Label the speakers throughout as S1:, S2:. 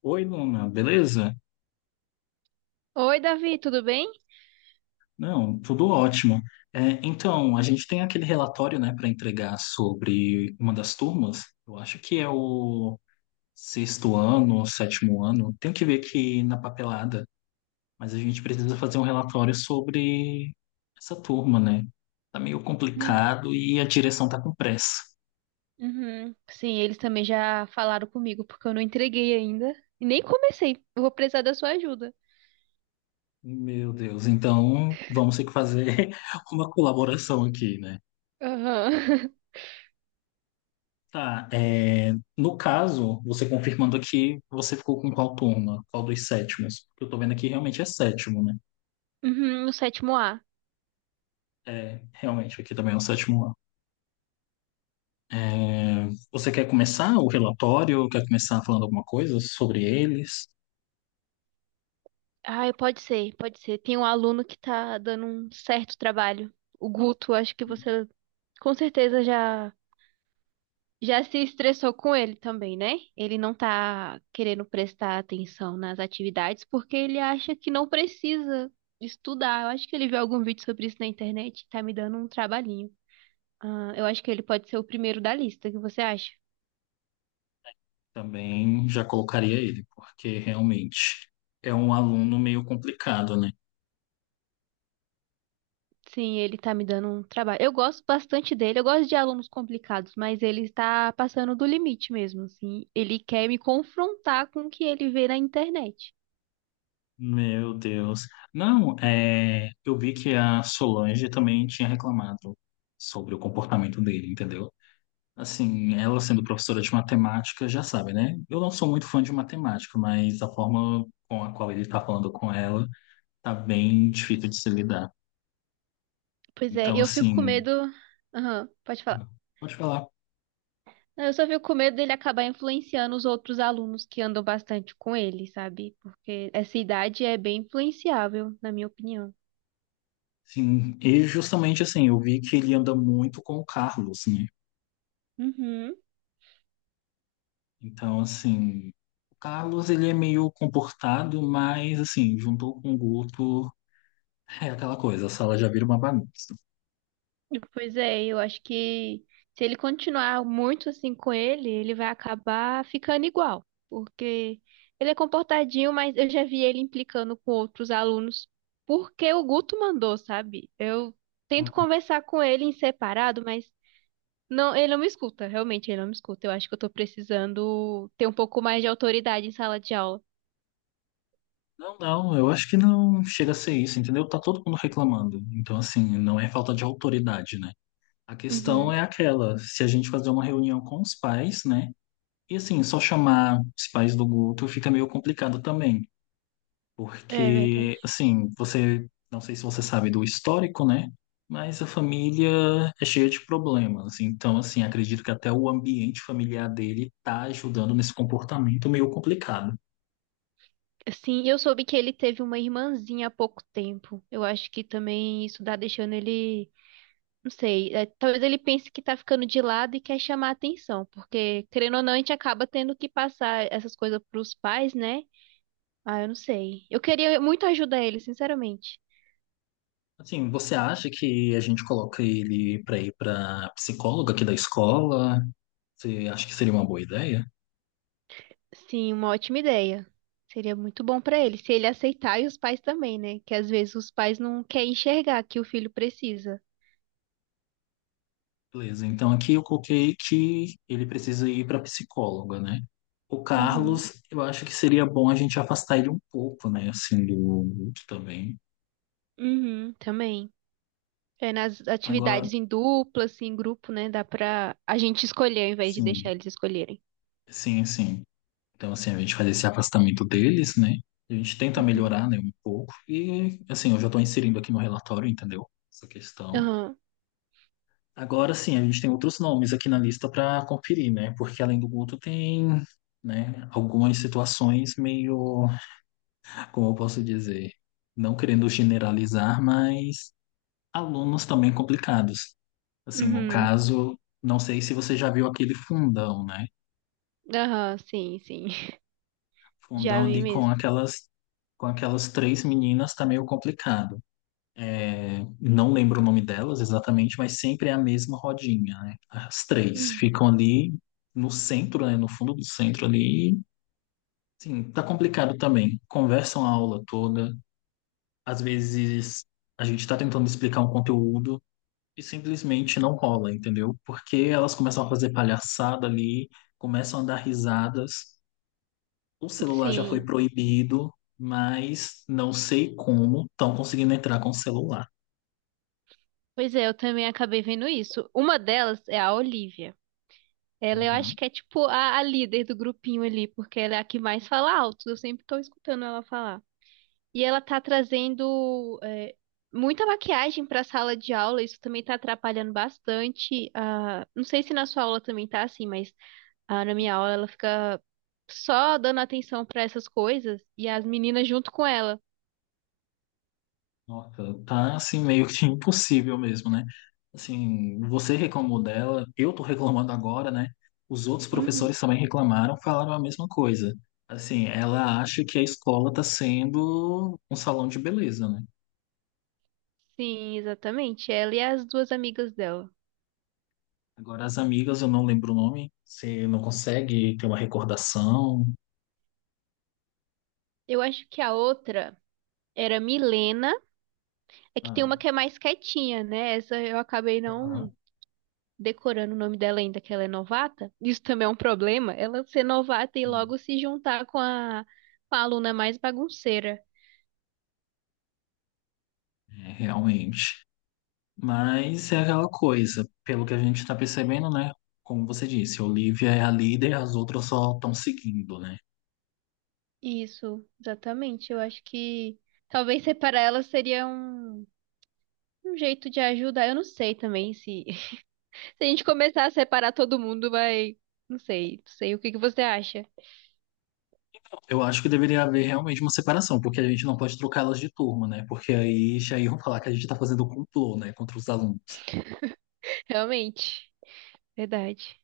S1: Oi, Luna, beleza?
S2: Oi, Davi, tudo bem?
S1: Não, tudo ótimo. Então, a gente tem aquele relatório, né, para entregar sobre uma das turmas. Eu acho que é o sexto ano, sétimo ano. Tenho que ver aqui na papelada, mas a gente precisa fazer um relatório sobre essa turma, né? Tá meio
S2: Hum.
S1: complicado e a direção tá com pressa.
S2: Uhum. Sim, eles também já falaram comigo, porque eu não entreguei ainda. E nem comecei. Eu vou precisar da sua ajuda.
S1: Meu Deus, então vamos ter que fazer uma colaboração aqui, né?
S2: Aham.
S1: Tá. No caso, você confirmando aqui, você ficou com qual turma? Qual dos sétimos? Porque eu tô vendo aqui realmente é sétimo, né?
S2: Uhum, no sétimo A.
S1: É, realmente, aqui também é o sétimo ano. É, você quer começar o relatório? Quer começar falando alguma coisa sobre eles?
S2: Ah, pode ser, pode ser. Tem um aluno que tá dando um certo trabalho. O Guto, acho que você com certeza já. Já se estressou com ele também, né? Ele não tá querendo prestar atenção nas atividades porque ele acha que não precisa estudar. Eu acho que ele viu algum vídeo sobre isso na internet e tá me dando um trabalhinho. Ah, eu acho que ele pode ser o primeiro da lista, o que você acha?
S1: Também já colocaria ele, porque realmente é um aluno meio complicado, né?
S2: Sim, ele tá me dando um trabalho. Eu gosto bastante dele, eu gosto de alunos complicados, mas ele está passando do limite mesmo, assim. Ele quer me confrontar com o que ele vê na internet.
S1: Meu Deus. Não, é, eu vi que a Solange também tinha reclamado sobre o comportamento dele, entendeu? Assim, ela sendo professora de matemática, já sabe, né? Eu não sou muito fã de matemática, mas a forma com a qual ele tá falando com ela tá bem difícil de se lidar.
S2: Pois é,
S1: Então,
S2: eu fico com
S1: assim,
S2: medo. Aham, pode falar.
S1: pode falar.
S2: Eu só fico com medo dele acabar influenciando os outros alunos que andam bastante com ele, sabe? Porque essa idade é bem influenciável, na minha opinião.
S1: Sim, e justamente assim, eu vi que ele anda muito com o Carlos, né?
S2: Uhum.
S1: Então, assim, o Carlos ele é meio comportado, mas assim, juntou com o Guto, é aquela coisa, a sala já vira uma bagunça.
S2: Pois é, eu acho que se ele continuar muito assim com ele, ele vai acabar ficando igual, porque ele é comportadinho, mas eu já vi ele implicando com outros alunos, porque o Guto mandou, sabe? Eu tento conversar com ele em separado, mas não, ele não me escuta, realmente, ele não me escuta. Eu acho que eu tô precisando ter um pouco mais de autoridade em sala de aula.
S1: Não, não, eu acho que não chega a ser isso, entendeu? Tá todo mundo reclamando. Então, assim, não é falta de autoridade, né? A questão
S2: Uhum,
S1: é aquela, se a gente fazer uma reunião com os pais, né? E assim, só chamar os pais do grupo fica meio complicado também,
S2: é
S1: porque
S2: verdade.
S1: assim, você, não sei se você sabe do histórico, né? Mas a família é cheia de problemas. Então, assim, acredito que até o ambiente familiar dele tá ajudando nesse comportamento meio complicado.
S2: Sim, eu soube que ele teve uma irmãzinha há pouco tempo. Eu acho que também isso tá deixando ele, não sei, talvez ele pense que tá ficando de lado e quer chamar atenção, porque querendo ou não, a gente acaba tendo que passar essas coisas pros pais, né? Ah, eu não sei. Eu queria muito ajudar ele, sinceramente.
S1: Assim, você acha que a gente coloca ele para ir para psicóloga aqui da escola? Você acha que seria uma boa ideia?
S2: Sim, uma ótima ideia. Seria muito bom para ele, se ele aceitar e os pais também, né? Que às vezes os pais não querem enxergar que o filho precisa.
S1: Beleza, então aqui eu coloquei que ele precisa ir para psicóloga, né? O
S2: Uhum,
S1: Carlos, eu acho que seria bom a gente afastar ele um pouco, né? Assim, do grupo também.
S2: uhum, também. É nas
S1: Agora,
S2: atividades em dupla, assim, em grupo, né? Dá pra a gente escolher ao invés de
S1: sim,
S2: deixar eles escolherem.
S1: sim, sim. Então, assim, a gente faz esse afastamento deles, né? A gente tenta
S2: Uhum.
S1: melhorar, né, um pouco. E, assim, eu já estou inserindo aqui no relatório, entendeu? Essa questão.
S2: Aham,
S1: Agora sim, a gente tem outros nomes aqui na lista para conferir, né? Porque além do Guto tem, né, algumas situações meio, como eu posso dizer, não querendo generalizar, mas alunos também complicados. Assim, no
S2: uhum.
S1: caso, não sei se você já viu aquele fundão, né?
S2: Aham, sim, sim. Já
S1: Fundão
S2: vi
S1: ali
S2: mesmo.
S1: com aquelas três meninas tá meio complicado. É, não lembro o nome delas exatamente, mas sempre é a mesma rodinha, né? As três
S2: Hum.
S1: ficam ali no centro, né? No fundo do centro ali. E, sim, tá complicado também. Conversam a aula toda. Às vezes a gente tá tentando explicar um conteúdo e simplesmente não rola, entendeu? Porque elas começam a fazer palhaçada ali, começam a dar risadas. O celular já foi
S2: Sim.
S1: proibido, mas não sei como estão conseguindo entrar com o celular.
S2: Pois é, eu também acabei vendo isso. Uma delas é a Olivia. Ela eu acho que é tipo a líder do grupinho ali, porque ela é a que mais fala alto. Eu sempre tô escutando ela falar. E ela tá trazendo muita maquiagem pra sala de aula, isso também tá atrapalhando bastante. Ah, não sei se na sua aula também tá assim, mas ah, na minha aula ela fica só dando atenção pra essas coisas e as meninas junto com ela.
S1: Nossa, tá assim meio que impossível mesmo, né? Assim, você reclamou dela, eu tô reclamando agora, né? Os outros
S2: Uhum.
S1: professores também reclamaram, falaram a mesma coisa. Assim, ela acha que a escola tá sendo um salão de beleza, né?
S2: Sim, exatamente. Ela e as duas amigas dela.
S1: Agora as amigas, eu não lembro o nome, você não consegue ter uma recordação.
S2: Eu acho que a outra era Milena. É que tem
S1: Ah,
S2: uma que é mais quietinha, né? Essa eu acabei não
S1: aham.
S2: decorando o nome dela ainda, que ela é novata. Isso também é um problema, ela ser novata e logo se juntar com com a aluna mais bagunceira.
S1: É, realmente. Mas é aquela coisa, pelo que a gente está percebendo, né? Como você disse, a Olivia é a líder, as outras só estão seguindo, né?
S2: Isso, exatamente. Eu acho que talvez separar ela seria um jeito de ajudar. Eu não sei também se, se a gente começar a separar todo mundo, vai. Não sei, não sei. O que que você acha?
S1: Eu acho que deveria haver realmente uma separação, porque a gente não pode trocá-las de turma, né? Porque aí já iam falar que a gente tá fazendo complô, né, contra os alunos.
S2: Realmente, verdade.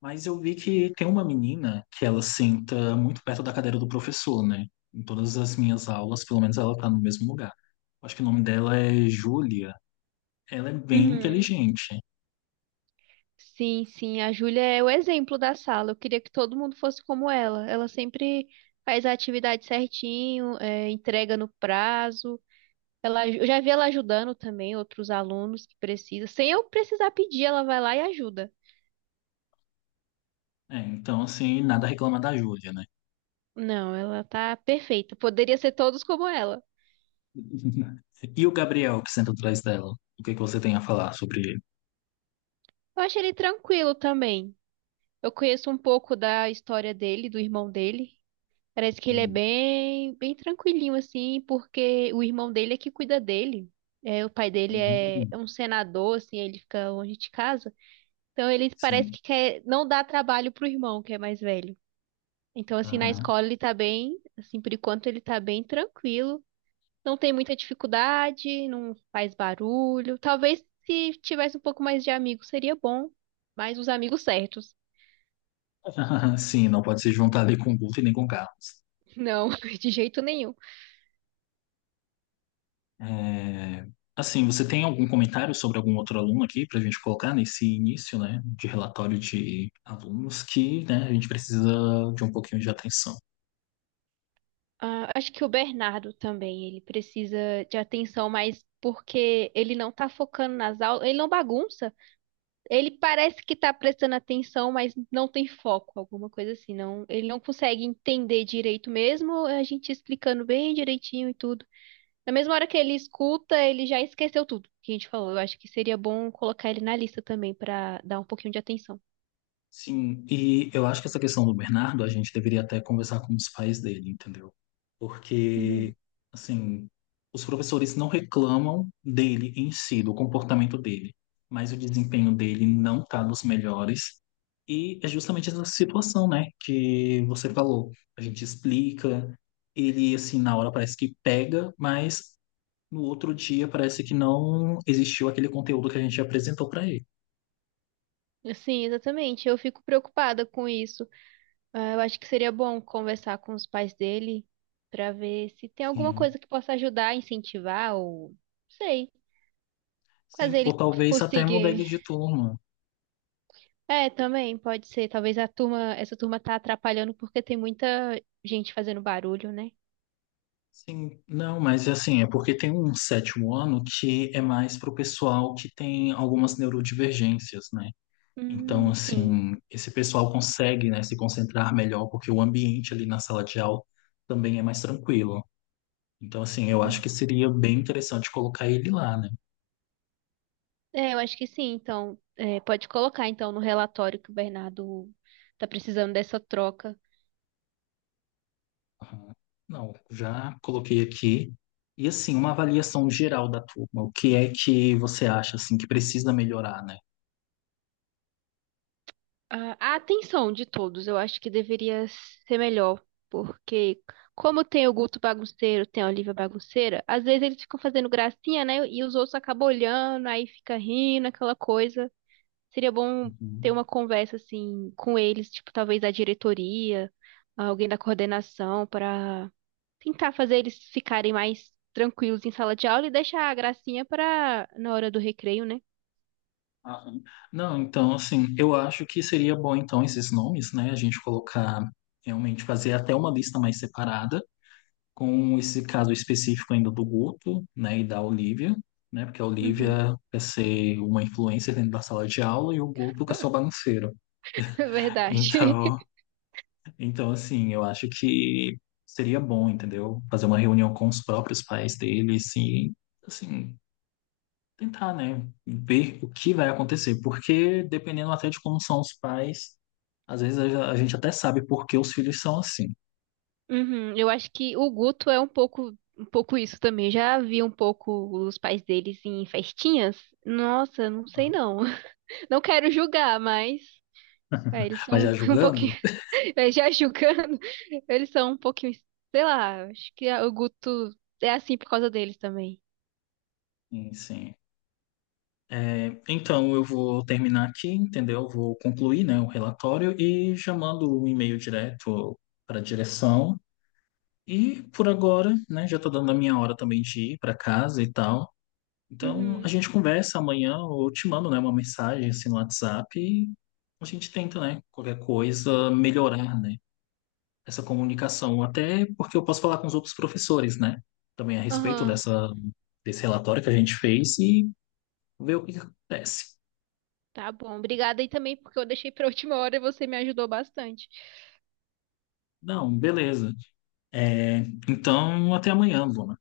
S1: Mas eu vi que tem uma menina que ela senta muito perto da cadeira do professor, né? Em todas as minhas aulas, pelo menos ela tá no mesmo lugar. Acho que o nome dela é Júlia. Ela é bem
S2: Uhum.
S1: inteligente.
S2: Sim, sim, a Júlia é o exemplo da sala. Eu queria que todo mundo fosse como ela. Ela sempre faz a atividade certinho, entrega no prazo. Eu já vi ela ajudando também outros alunos que precisam. Sem eu precisar pedir, ela vai lá e ajuda.
S1: É, então, assim, nada a reclamar da Júlia, né?
S2: Não, ela tá perfeita. Poderia ser todos como ela.
S1: E o Gabriel, que senta atrás dela? O que que você tem a falar sobre ele?
S2: Eu acho ele tranquilo também. Eu conheço um pouco da história dele, do irmão dele. Parece que ele é
S1: Hum,
S2: bem tranquilinho, assim, porque o irmão dele é que cuida dele. É, o pai dele
S1: hum,
S2: é um senador, assim, ele fica longe de casa. Então ele parece
S1: Sim.
S2: que quer não dar trabalho pro irmão, que é mais velho. Então, assim, na escola ele tá bem, assim, por enquanto ele tá bem tranquilo. Não tem muita dificuldade, não faz barulho. Talvez se tivesse um pouco mais de amigos seria bom, mas os amigos certos.
S1: Sim, não pode se juntar ali com o Guto e nem com o Carlos.
S2: Não, de jeito nenhum.
S1: É, assim, você tem algum comentário sobre algum outro aluno aqui para a gente colocar nesse início, né, de relatório de alunos que, né, a gente precisa de um pouquinho de atenção?
S2: Ah, acho que o Bernardo também, ele precisa de atenção, mas porque ele não tá focando nas aulas, ele não bagunça. Ele parece que tá prestando atenção, mas não tem foco, alguma coisa assim. Não, ele não consegue entender direito mesmo, a gente explicando bem direitinho e tudo. Na mesma hora que ele escuta, ele já esqueceu tudo que a gente falou. Eu acho que seria bom colocar ele na lista também para dar um pouquinho de atenção.
S1: Sim, e eu acho que essa questão do Bernardo, a gente deveria até conversar com os pais dele, entendeu? Porque,
S2: Uhum.
S1: assim, os professores não reclamam dele em si, do comportamento dele, mas o desempenho dele não está dos melhores. E é justamente essa situação, né, que você falou. A gente explica, ele, assim, na hora parece que pega, mas no outro dia parece que não existiu aquele conteúdo que a gente apresentou para ele.
S2: Sim, exatamente. Eu fico preocupada com isso. Ah, eu acho que seria bom conversar com os pais dele para ver se tem alguma
S1: Sim.
S2: coisa que possa ajudar, incentivar ou sei, fazer
S1: Sim,
S2: ele
S1: ou talvez até mudar ele
S2: conseguir.
S1: de turma.
S2: É, também pode ser. Talvez a turma, essa turma tá atrapalhando porque tem muita gente fazendo barulho, né?
S1: Sim, não, mas assim, é porque tem um sétimo ano que é mais para o pessoal que tem algumas neurodivergências, né? Então,
S2: Sim.
S1: assim, esse pessoal consegue, né, se concentrar melhor, porque o ambiente ali na sala de aula também é mais tranquilo. Então, assim, eu acho
S2: Uhum.
S1: que seria bem interessante colocar ele lá, né?
S2: É, eu acho que sim. Então, é, pode colocar então no relatório que o Bernardo tá precisando dessa troca.
S1: Aham. Não, já coloquei aqui. E, assim, uma avaliação geral da turma. O que é que você acha, assim, que precisa melhorar, né?
S2: A atenção de todos, eu acho que deveria ser melhor, porque como tem o Guto bagunceiro, tem a Olivia bagunceira, às vezes eles ficam fazendo gracinha, né? E os outros acabam olhando, aí fica rindo, aquela coisa. Seria bom ter
S1: Uhum.
S2: uma conversa assim com eles, tipo, talvez a diretoria, alguém da coordenação, para tentar fazer eles ficarem mais tranquilos em sala de aula e deixar a gracinha para na hora do recreio, né?
S1: Aham. Não, então, assim, eu acho que seria bom, então, esses nomes, né? A gente colocar, realmente, fazer até uma lista mais separada, com esse caso específico ainda do Guto, né? E da Olivia, né? Porque a
S2: Uhum,
S1: Olivia quer ser uma influencer dentro da sala de aula e o Guto quer ser o bagunceiro.
S2: verdade.
S1: Então, então, assim, eu acho que seria bom, entendeu? Fazer uma reunião com os próprios pais deles e, assim, tentar, né, ver o que vai acontecer, porque dependendo até de como são os pais, às vezes a gente até sabe por que os filhos são assim.
S2: Uhum, eu acho que o Guto é um pouco isso também. Já vi um pouco os pais deles em festinhas. Nossa, não sei não. Não quero julgar, mas eles
S1: Mas
S2: são
S1: já
S2: um pouquinho,
S1: julgando?
S2: já julgando, eles são um pouquinho, sei lá, acho que o Guto é assim por causa deles também.
S1: Sim, sim. É, então eu vou terminar aqui, entendeu? Vou concluir, né, o relatório e já mando o e-mail direto para a direção. E por agora, né, já tá dando a minha hora também de ir para casa e tal. Então a
S2: Uhum.
S1: gente conversa amanhã, ou eu te mando, né, uma mensagem assim no WhatsApp. A gente tenta, né? Qualquer coisa, melhorar, né? Essa comunicação. Até porque eu posso falar com os outros professores, né? Também a respeito
S2: Aham.
S1: dessa, desse relatório que a gente fez e ver o que que acontece.
S2: Tá bom. Obrigada aí também porque eu deixei pra última hora e você me ajudou bastante.
S1: Não, beleza. É, então, até amanhã, Bruna.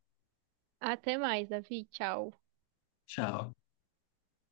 S2: Até mais, Davi. Tchau.
S1: Tchau.